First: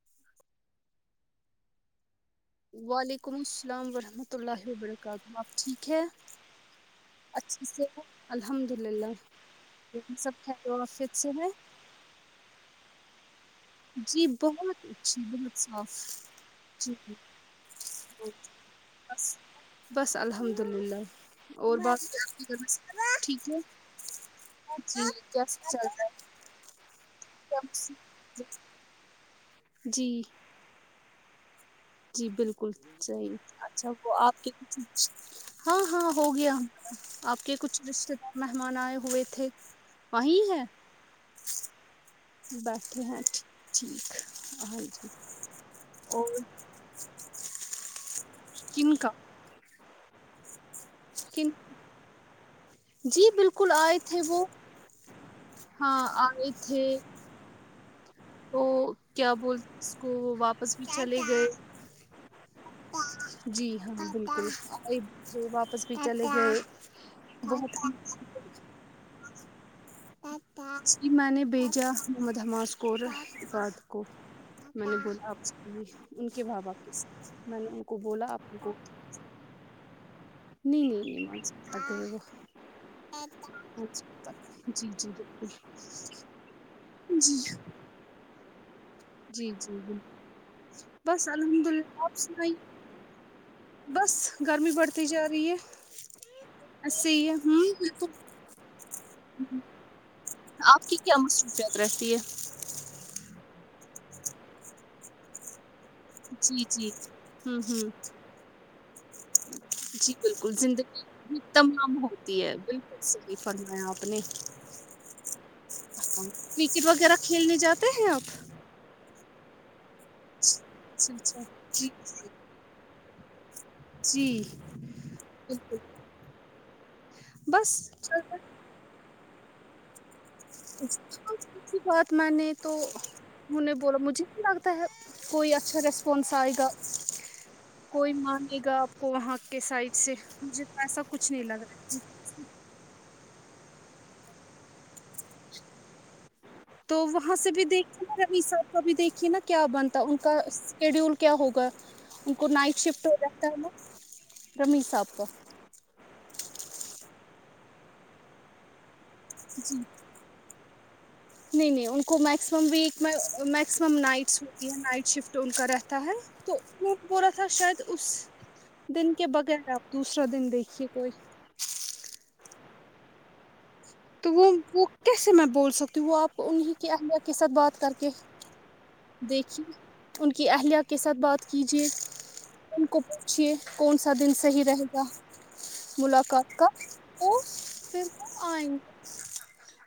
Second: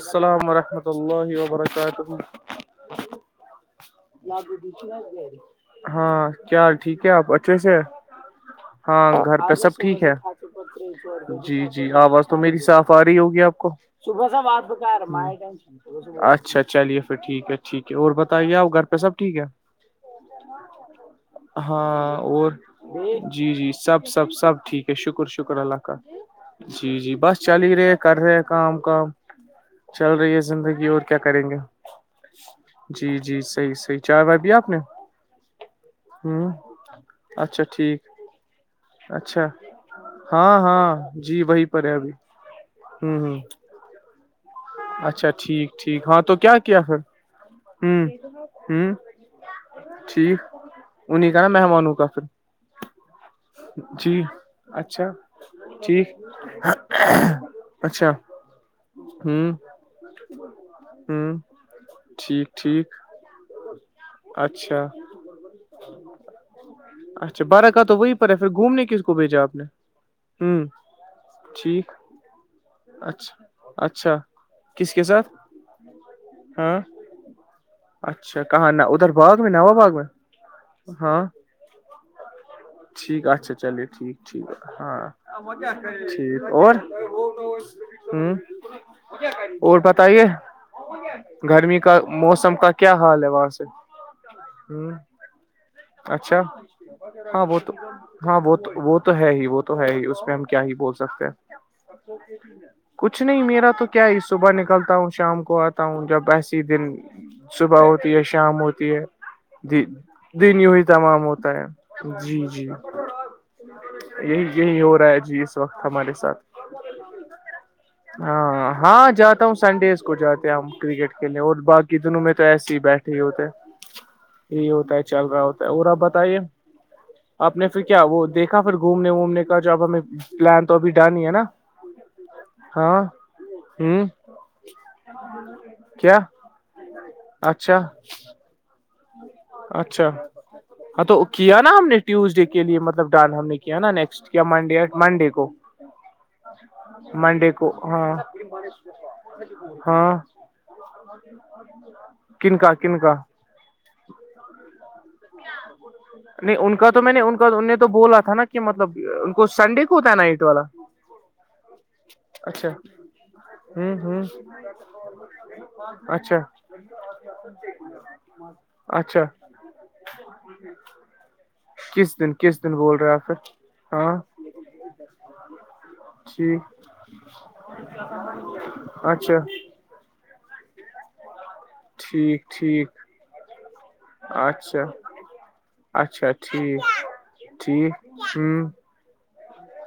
السلام ورحمۃ اللہ وبرکاتہ وعلیکم السلام ورحمۃ اللہ وبرکاتہ آپ ٹھیک ہے ہاں کیا ٹھیک ہے آپ اچھے سے الحمد للہ ہاں گھر پہ سب ٹھیک ہے سب آافظ سے ہے جی جی آواز تو میری صاف آ رہی ہوگی آپ کو جی بہت اچھی بہت صاف اچھا جی چلیے پھر ٹھیک ہے ٹھیک ہے اور بالکل، بتائیے آپ گھر پہ سب ٹھیک بس ہے بس الحمد للہ اور بات ہاں آپ کے اور گھر میں سب ٹھیک جی ہے جی سب سب سب ٹھیک جی شکر شکر کیسا اللہ چل کا رہا ہے جی جی بس کیا چل ہی رہے کر رہے مصیبت؟ کام کام جی چل رہی ہے زندگی اور کیا کریں گے جی بالکل جی صحیح جی اچھا صحیح وہ چائے وائے آپ کے پیا نے ہاں ہاں ہو ہ گیا آپ کے اچھا کچھ ٹھیک رشتے مہمان آئے ہوئے اچھا تھے وہیں ہاں ہے ہاں جی وہی پر ہے ابھی بیٹھے ہوں ہیں ہوں ٹھیک ہاں اچھا ٹھیک ٹھیک ہاں اور تو کیا کیا پھر ہوں ہ کن کا ٹھیک ان نہیں کہنا کن مہمانوں کا پھر جی بالکل آئے تھے جی وہ اچھا ہاں ٹھیک آئے تھے اچھا تو کیا ہوں بول اس کو وہ واپس بھی چلے ہوں گئے ٹھیک ٹھیک جی ہاں بالکل اچھا ادھر واپس بھی چلے گئے اچھا بارہ بہت کا تو وہی پر ہے پھر گھومنے کس کو بھیجا آپ نے ہوں میں نے بھیجا ٹھیک محمد اچھا حماسکوراد کو اچھا میں کس نے کے ساتھ بولا آپ ان کے بھاباپ کے ساتھ میں نے ان کو بولا آپ ان کہ کو نہ ادھر باغ میں نوا باغ میں نہیں ہاں نہیں نہیں تکری ٹھیک اچھا چلیے ٹھیک ٹھیک جی ہاں جی بالکل ٹھیک اور جی ھمم جی جی اور بالکل بتائیے بس الحمد گرمی کا للہ آپ سنائیے موسم کا کیا حال ہے وہاں سے بس گرمی ہ بڑھتی جا رہی ہے اچھا ایسے ہی ہے ہاں وہ تو ہوں بالکل ہاں وہ تو وہ تو ہے ہی وہ تو ہے ہی اس میں ہم کیا ہی آپ بول کی کیا سکتے ہیں مصفیت رتی یہ کچھ نہیں میرا تو کیا ہی صبح نکلتا ہوں شام کو آ تا ہوں جب ایسے ہی جی دن جی ہوں صبح ہوں ہوتی ہے شام ہوتی ہے د جی بالکل دن یی زندگی تمام بھی ہوتا ہے تمام ہوتی جی ہے جی بالکل صحیح فرمایا آپ نے یہی یہی ہو رہا ہے جی اس وقت ہمارے ہاں ساتھ کرکٹ وغیرہ کھیلنے جاتے ہیں آپ ہاں ہاں ہاں جاتا ہوں سنڈیز کو جاتے ہیں ہم کرکٹ اچھا کے اچھا لیے اور جی باقی دونوں جی میں تو ایس ہی بیٹھ یہ ہوتا جی یہی ہوتا ہے چل رہا ہوتا ہے بالکل اور آپ بتائیے آپ نے بس پھر کیا چل وہ رہا دیکھا پھر گھومنے وومنے کا جو اب ہمیں پلان تو ابھی ڈن ہی ہے نا ی بات میں نے تو ہاں بولا ہوں مجھے نہیں لگتا ہے کوئی اچھا کیا رسپانس آئے گا اچھا کوئی مانے گا آپ کو وہاں کے سائڈ اچھا سے ہاں مجھے تو ایسا کچھ نہیں لگ کیا نا رہا ہم جی نے ٹیوزڈے کے لیے مطلب ڈان ہم نے کیا نا نیکسٹ یا منڈے منڈے کو تو وہاں سے منڈے بھی کو ہاں دیکھیے رو ساح کا بھی دیکھیے نا کیا بنتا ہے ہاں ان کا شیڈیول کیا ہوگا ان کو کن کا نائٹ کن شفٹ کا ہو جاتا ہے ن رمی صاحب کو نہیں ان کا تو میں نے ان کا ان نے تو بولا تھا نا کہ مطلب ان کو جی سنڈے کو ہوتا ہے نائٹ والا [inaudible] نہیں نہیں ان کو میکسیمم اچھا ویک میں ہوں میکسیمم ہوں نائٹس ہوتی ہے نائٹ شفٹ ان کا رہتا ہے اچھا تو کیوں ب رہا تھا شاید اس دن اچھا کے بغیر آپ دوسرا دن دیکھیے کوئی کس دن کس دن بول رہے پھر ہاں تو وہ وہ کیسے میں بول سکتی ہوں وہ آپ کو ٹھیک انہیں کی اہلیہ کے ساتھ بات کر کے اچھا دیکھیے ان کی اہلیہ کے ساتھ بات کیجے ٹھیک ٹھیک کو پوچھیے کون سا دن صحیح اچھا رہے گا اچھا ملاقات کا وہ ٹھیک ٹھیک پھر وہ ہ آئیں گے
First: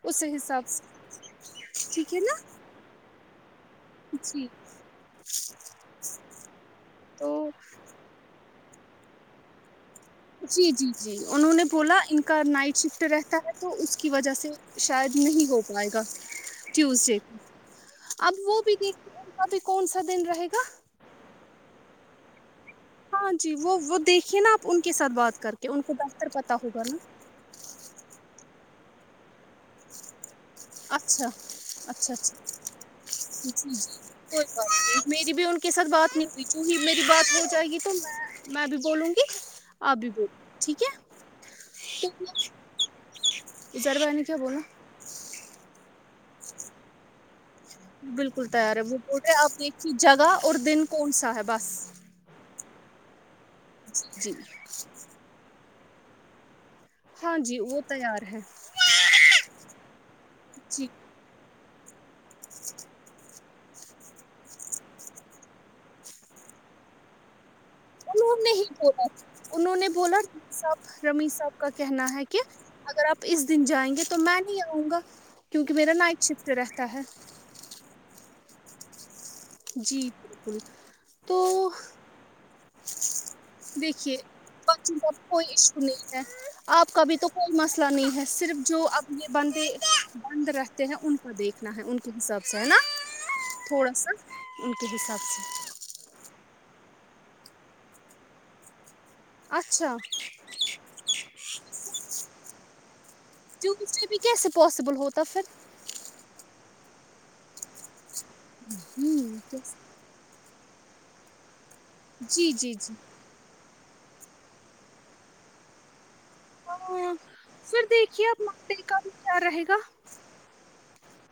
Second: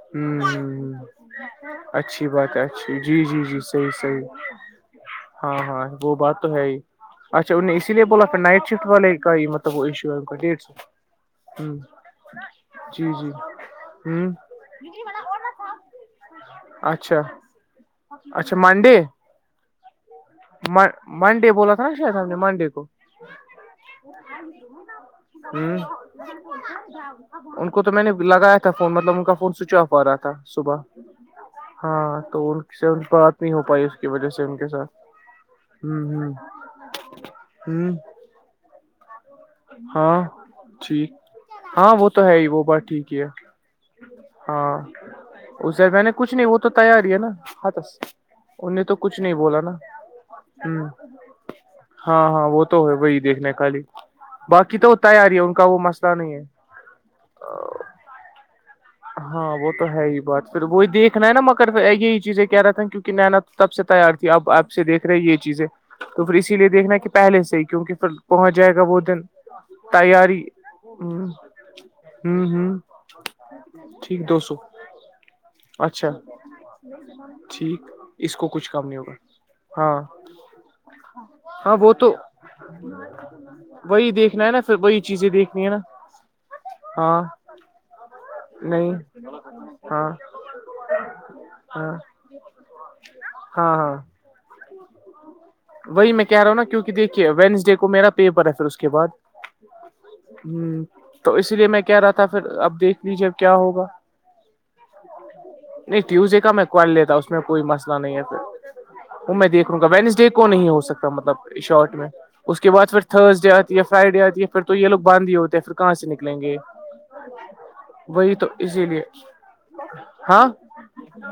اس حساب ہ سے ٹھیک ہے اچھی نا بات جی جی جی صحیح صحیح جی ہاں ہاں وہ بات تو ہے ہی تو اچھا ان اس بولا پھر نائٹ شفٹ والے کا ہی مطلب وہ ایشو ہے کا ڈیٹ جی جی سے جی انہوں نے بولا ان کا نائٹ شفٹ جی جی رہتا ہے تو اس کی ہ وجہ سے شاید نہیں ہو پائے گا ٹیوزڈے اچھا کو اب اچھا وہ بھی منڈے دیکھتے ابھی کون سا دن رہے گا منڈے بولا تھا نا شاید ہم نے منڈے کو ہاں جی وہ وہ دیکھیے نا آپ ان کے ساتھ بات کر کے ہ ان کو بہتر پتا ہوگا نا ان کو تو میں نے لگایا تھا فون مطلب ان کا فون سوئچ آف آا رہا تھا صبح اچھا اچھا ہاں اچھا تو ان سے بات جی نہیں ہو جی پائی اس کی وجہ سے کوئی بات ان کے ساتھ نہیں میری بھی ان کے ساتھ بات ہ نہیں ہوئی کیوںہ میری بات ہو جائے ہ گی ہ تو میں بھی بولوں گی آپ بھی ہاں بولو ہے ٹھیک ہاں وہ تو ہے ہی وہ بات ٹھیک ہی ہے اجار بھائی نے کیا بولا اسے میں نے کچھ نہیں وہ تو تیاری ہے نا ہاتس بالکل تیار ان ہے نے تو کچھ وہپٹ ہے نہیں آپ بولا نا دیکھیے جگہ اور دن ہ کون سا ہے بس ہاں ہاں وہ تو ہے وہی دیکھنے خی جی باقی تو وہ تیار ہی ہے ان کا وہ مسئلہ نہیں ہے ہاں جی وہ تیار ہے ہاں وہ تو ہے ہی بات پھر جی وہی دیکھنا ہے نا مگر یہی چیزیں کیا رہتا کیونکہ نینا تو تب سے تیار تھی اب آپ سے دیکھ رہے یہ چیزیں تو پھر اسی لیے دیکھنا کہ پہلے سے ہی کیونکہ پھر انہوں نے پہنچ ہی جائے گا وہ بولا دن انہوں نے بولا تیاری صاحب ہ رمی صاحب کا کہنا ہے کہ ہوں ہوں اگر آپ اس دن جائیں گے تو ٹھیک میں دو سو نہیں آؤں گا کیونکہ میرا اچھا نائٹ شفٹ رہتا ہے ٹھیک اس کو کچھ کم نہیں ہوگا جی ہاں بالکل تو ہاں وہ تو وہی دیکھیے دیکھنا ہے نا پھر بچی وہی کا چیزیں کوئی دیکھنی نا ایشو نہیں ہے آپ کا بھی ہاں تو کوئی مسئلہ نہیں ہے صرف جو نہیں اپنے بندے ہاں بند رہتے ہیں ان کو دیکھنا ہے ہاں ان کے حساب سے ہے نا ہاں تھوڑا ہاں سا [inaudible] وہی میں کہہ رہا ہوںا کیونکہ دیکھیے وینسڈے کو میرا پیپر ہے پھر اس کے بعد اچھا ہوں تو اسی لیے میں کیا رہا تھا پھر آپ دیکھ لیجیے کیا ہوگا ٹیسٹ بھی کیسے پاسبل ہوتا پھر نہیں ٹیوزڈے کا میں کال لیتا اس میں کوئی مسئلہ نہیں ہے پھر وہ میں ہوں دیکھ لوں گا وینسڈے نہیں ہو سکتا مطلب شارٹ میں جی اس کے جی بعد جی پھر تھرز ڈے آتے فرائیڈے آتی ہے پھر تو یہ لوگ باند ہی ہوتے ہیں پھر کہاں سے نکلیں گے ہاں پھر دیکھیے وہی آپ تو منڈے اسی کا لیے بھی کیا رہے گا ہاں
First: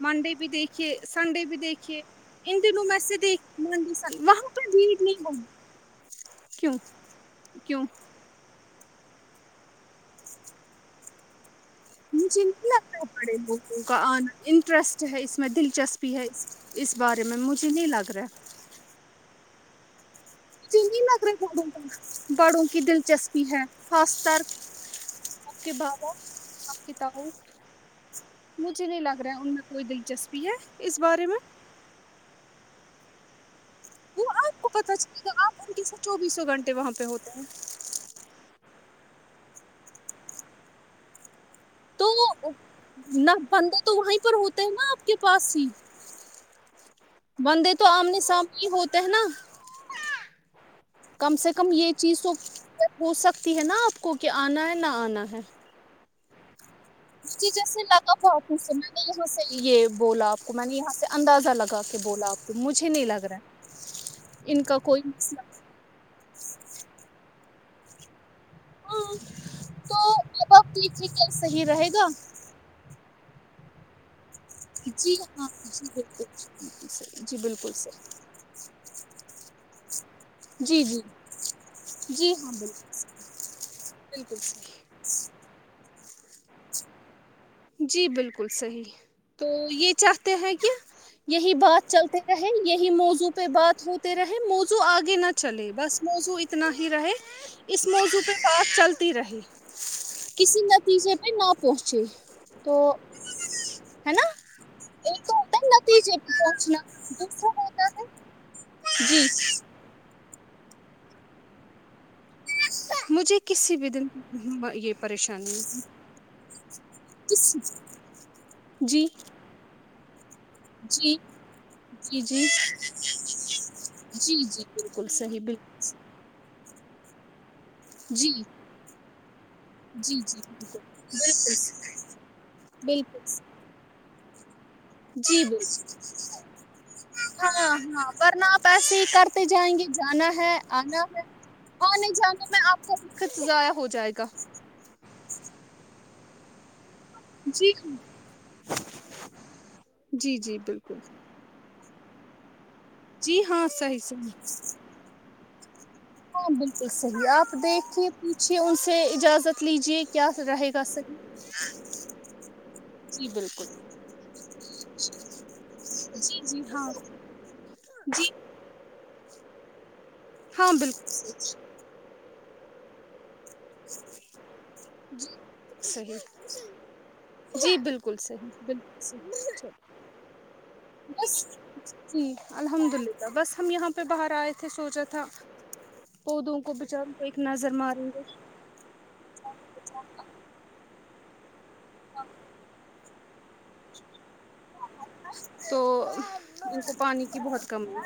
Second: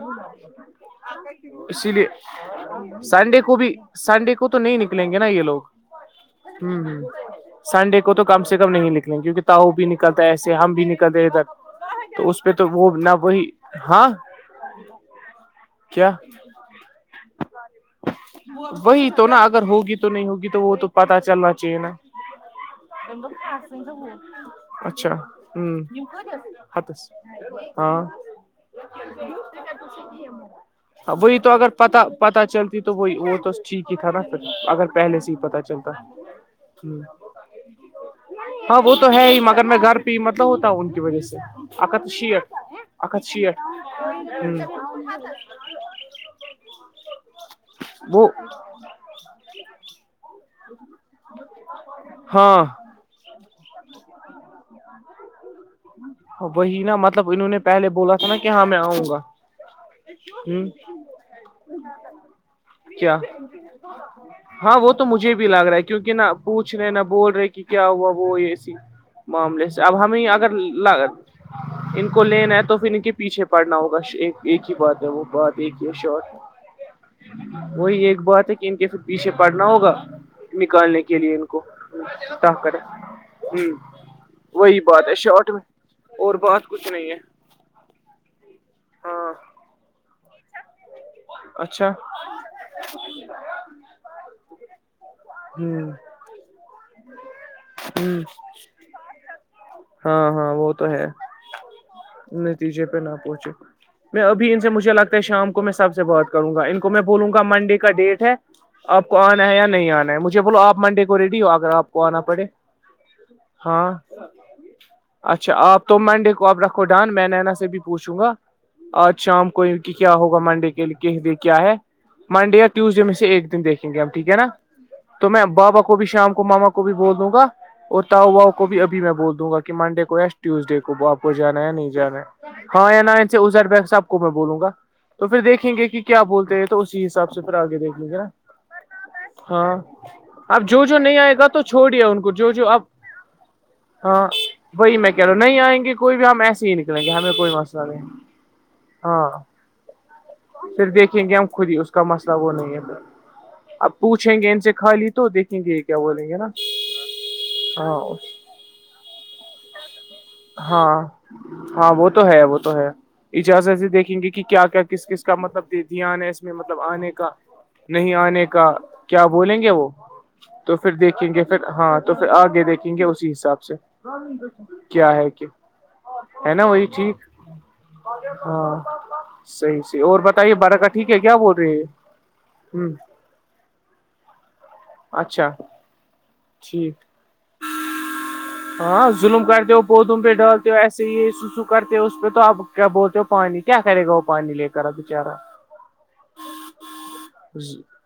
منڈے بھی دیکھیے سنڈے بھی اسی دیکھیے لیے ان دنوں میں سے سنڈے کو دیکھ بھی منڈے سنڈے کو وہاں تو پہ نہیں بھیڑ نکلیں گے نا یہ ہوگی لوگ کیوں ہ ہ کیوں سنڈے کو تو کم سے کم نہیں نکلیں کیونکہ تاؤ بھی نکلتا ہے ایسے ہم بھی نکل رہے ت مھے نہیں لگتا پڑے لوگوں کا ہاں آنا انٹرسٹ ہے اس میں کیا دلچسپی ہے اس بارے میں مجھے نہیں لگ رہا ہے وہی تو نا اگر ہوگی تو نہیں ہوگی تو تو وہ مجھے تو نہیں پتا لگ رہا چلنا بڑوں چی ن کا بڑوں کی دلچسپی ہے خاص طور اچھا آپ کے ہوں بابا آپ کے ہاتس تاؤ ہاں مجھے نہیں لگ رہا ان میں کوئی دلچسپی ہے اس بارے میں پتہ پتہ چلتی تو وہئی اوٹ ٹھیک ہی تھا نا وہ پھر آپ کو اگر پتہ پہلے چلے سے گا ہی پتا آپ ان کے چلتا ساتھ چوبیسوں گھنٹے وہاں پہ ہوتے ہیں ہاں وہ تو ہے ہی مگر میں گھر پہ ہی مطلب ہوتا ہوں ان کی وجہ سے تو اکت شیٹ اکت نہ شیٹ بندہ تو وہیں پر ہوتا ہے نا آپ کے پاس ہی بندے تو آمنے وہ سامنے ہی ہوتے ہیں نا کم سے کم یہ چیز تو ہاں ہو سکتی ہے نا آپ کو کہ آنا ہے نہ آنا ہے [inaudible] وہی نا مطلب اس انہوں نے جیس پہلے بولا لگف تھا نا کہ ہاں سے میں نے آؤں گا یہاں سے یہ بولا آپ ہ میں نے یہاں سے اندازہ لگا کے بولا آپ کو مجھے نہیں کیا لگ رہا ہے ان ہاں کا وہ کوئی تو مجھے مسئلہ بھی لگ رہا ہے کہ کیونکہ نہ پوچھ رہے نہ بول رہے کہ کیا ہوا وہ اسی ہاں معاملے سے تو اب ہمیں اگر اب آپ ل دیکھیے کیا صحیح رہے ان گا کو لینا ہے تو پھر ان کے پیچھے پڑنا ہوگا ایک ایک ہی بات ہے جی وہ ہاں بات ایک جی ہی ہے بالکل شارٹ جی بالکل صحیح جی بالکل وہی صحیح, ایک بات ہے کہ ان کے پھر پیچھے پڑنا ہوگا جی جی نکالنے کے لیے ان کو جی طح ہاں کریں بالکل ہ بالکل صحیح وہی بات ہے شارٹ میں اور بات کچھ نہیں ہے جی بالکل صحیح ہاں تو یہ چاہتے ہیں کہ یہی بات اچھا چلتے رہے یہی موضو پہ بات ہوتے رہے موزو آگے نہ چلے ہ بس موضو اتنا ہی رہے اس موضع ہ پہ بات چلتی رہی ہاں ہاں کسی وہ تو ہے نتیجے میں نہ پہنچے تو نتیجے پہ نہ پہنچے ہے میں نا ابھی ان سے مجھے لگتا ہے ایک تو شام ہوتا کو میں سب سے نتیجے بات پہ کروں گا ان پہنچنا کو میں بولوں گا دوسرا منڈے ہوتا کا ڈیٹ ہے ہے آپ کو آنا ہے یا نہیں آنا ہے مجھے بولو آپ منڈے کو ریڈی ہو آ کر آپ کو آنا پڑے مجھے کسی بھی ہاں دن یہ پریشانی اچھا آپ ہے تو منڈے کو اب رکھو ڈان میں نینا سے بھی پوچھوں گا جی جی آج شام کو کہ کیا ہوگا منڈے کے لیے جی کہے کیا ہے جی منڈے یا ٹیوزڈے میں سے ایک دن دیکھیں گے ہم ٹھیک ہے جی نا جی بالکل تو صحیح میں بالکل بابا کو بھی شام کو ماما کو کو بھی بول دوں گا اور تاؤ جی واؤ کو بھی ابھی بھی میں بول دوں گا کہ منڈے کو جی یا جی بالکل ٹیوزڈے کو آپس جانا یا نہیں جانا ہے ہاں یہ بالکل ن سے ازر ب سب کو میں بولوں گا تو پھر جی ب دیکھیں گے کہ کیا بولتے ہیں تو اسی حساب سے ہاں پھر آگے دیکھ ہاں لیں گے نا ورنہپ ایسے ہی کر جائیں ہاں گے جانا ہے اب جو جو آنا نہیں ہے آئے گا تو چھوڑیے آنے ان کو جانے جو میں جو اب آپ کا سقت ضائع ہوتا ہاں وہی میں کہہ لو نہیں آئ گے کوئی بھی ہم ایسے ہی نکلیں گے کوئی جی مسئلہ ہاں نہیں ہاں جی جی پھر بالکل دیکھیں گے ہم خود ہی اس کا مسئلہ وہ نہیں ہے جی ہاں اب صحیح پوچھیں صحیح گے ان سے خالی تو دیکھیں گے یہ کیا وہ نہیں ہاں بالکل صحیح ہے آپ دیکھھیے پوچھیے ان سے اجازت لیجیے کہ ہاں ہاں وہ تو ہے وہ تو ہے جی بالکل اجازت دیکھیں گے کہ کیا کیا کس کس کا مطلب دھیان ہے جی اس میں جی مطلب ہاں آنے کا نہیں جی آنے کا کیا بولیں گے وہ ہاں تو پھر بالکل دیکھیں گے پھر صحیح ہاں تو پھر آگے دیکھیں گے اسی حساب سے کیا ہے کہ صیح ہے نا وہی ٹھیک جی بالکل صحیح ہاں بالکلحیح صحیح صحیح اور بتائیے برکہ ٹھیک ہے بس کیا بول رہی جی ہے ہ الحمد اللہ بس ہم یہاں پہ باہر آئے تھ سوچا تھا اچھا پودوں کو بچا ٹھیک کے ایک نظر ماریں گے ہاں ظلم کرتے ہو پودوں پہ ڈالتے ہو ایسے ہی س کرتے ہو اس پہ تو اب کیا بولتے ہو پانی کیا کرے گا پانی لے کر بچارا تو ان کو پانی کی بہت کم ہے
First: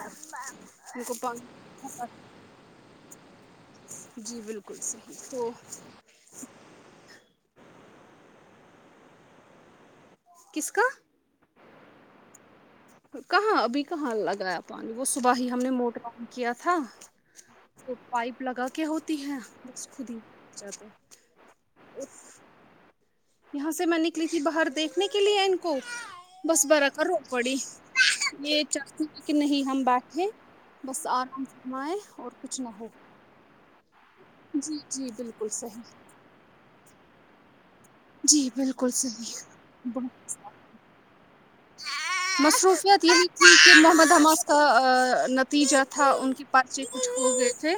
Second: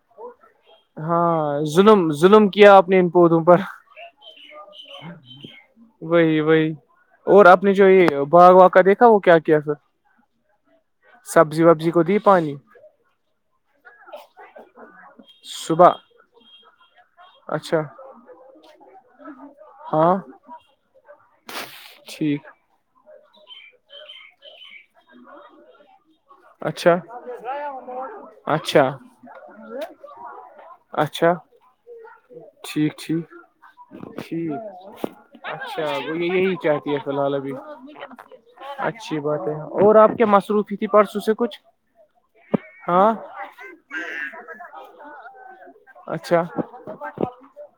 ان کو پا ہاں ظلم ظلم کیا آپ نے ان پودوں پر جی بالکل صحیح تو وہی وہی اور آپ نے جو یہ بھاگ واگ کا دیکھا وہ کیا کیا سر کس کا سبزی وبزی کوتی پانی کہاں ابھی کہاں لگایا پانی وہ صبح ہی ہم نے صبح موٹر بھی کیا تھا اچھا تو پائپ لگا کے ہوتی ہے ب خود ہاں ہی جاتے ٹھیک یہاں سے میں نکلی تھی باہر دیکھنے کے لیے ان کو بس برا اچھا کر رو پڑی یہ اچھا چاہتی ہے کہ نہیں ہم بیٹھے بس اچھا آرام سے کمائیں اور کچھ نہ ہو ٹھیک ٹھیک جی ٹھیک جی بالکل اچھا صحیح وہ یہ یہی چاہتی ہے فی الحال ابھی جی بالکل اچھی صحیح بات ہے اور آپ کے مصروفی تھی پرسوں سے کچھ مصروفیت ہاں یہ تھی کہ محمد حماس کا نتیجہ تھا ان اچھا کے پاچے کچھ ہو گئے تھے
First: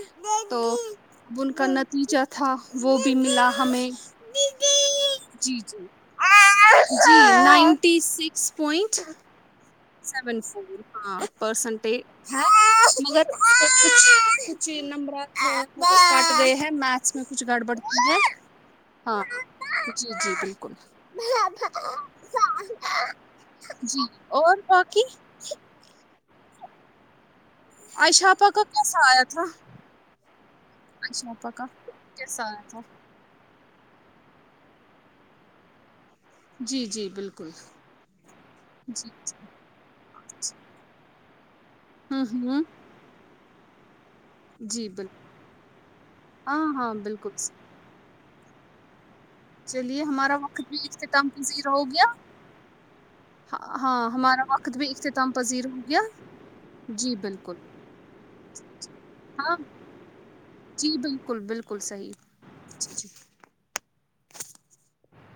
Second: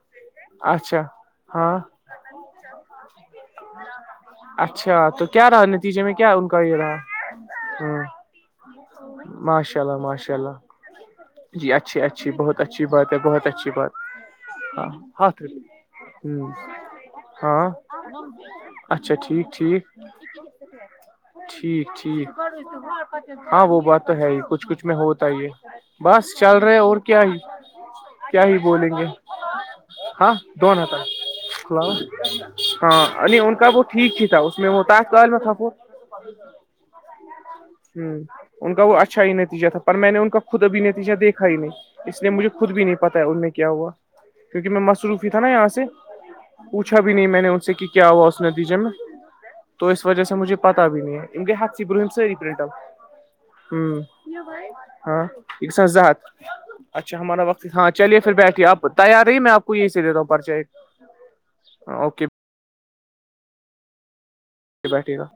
تو اچھا اب ان کا ہاں نتیجہ تھا وہ بھی ملا ہمیں ی اچھا تو کیا جی جی رہا ج نتیجے میں کیا ان کا یہ رہا نائنٹی سکس پوائنٹ باش سیون فور ہاں پرسنٹی اچھی اچھی بہت اچھی بات ہے مگر بہت اچھی بات ہاں نمبرات ہاتھ کچ کٹ ہ گئے ہیں میتھس میں کچھ ہاں گڑبڑتی ہے اچھا ہاں ٹھیک ٹھیک جی جی بالکل ٹھیک ٹھیک ہاں وہ بات جی تو ہے ہی اور کچھ کچھ میں باقی ہوتا ہی یہ بس چل رہے اور کیا ہی کیا عائشاپا ہی کا بولیں کیسا گے آیا تھا ہاں دون ہزار عائشاپا کا کیسا اللا آیا تھا ہاں ان کا وہ ٹھیک ہی تھا اس میں وہ تاج کال میں تھا وہ جی جی بالکل ہ ان کا وہ جی اچھا ہی نتیجہ تھا پر میں نے ان کا خود ابھی نتیجہ دیکھا ہی نہیں اس ہوں لیے مجھے ہوں خود بھی نہیں پتا ان میں کیا ہوا کیونکہ میں جی بالکل مصروف ہی تھا نا یہاں سے ہاں ہاں پوچھا بھی نہیں بالکل میں نے ان سے کہ کیا وہا اس نتیجے میں تو چلیے اس وجہ سے ہمارا مجھے وقت بھی پتا نہیں ہے اختتام ان کے پزیرہ ہاتھ ہو سے گیا برہم سری پرنٹ ہ ہوں ہاں ہمارا وقت بھی ہاں اختتام پذیر ایک ہو سا گیا زحت جی اچھا ہمارا بالکل وقت ہاں چلیے پھر بیٹھیے آپ تیار رہیے میں ہاں آپ کو یہی سے دیتا ہوں پرچہ ایک جی بالکل بالکل بالکل صحیح اوکے اچا اچھا بیٹھے گا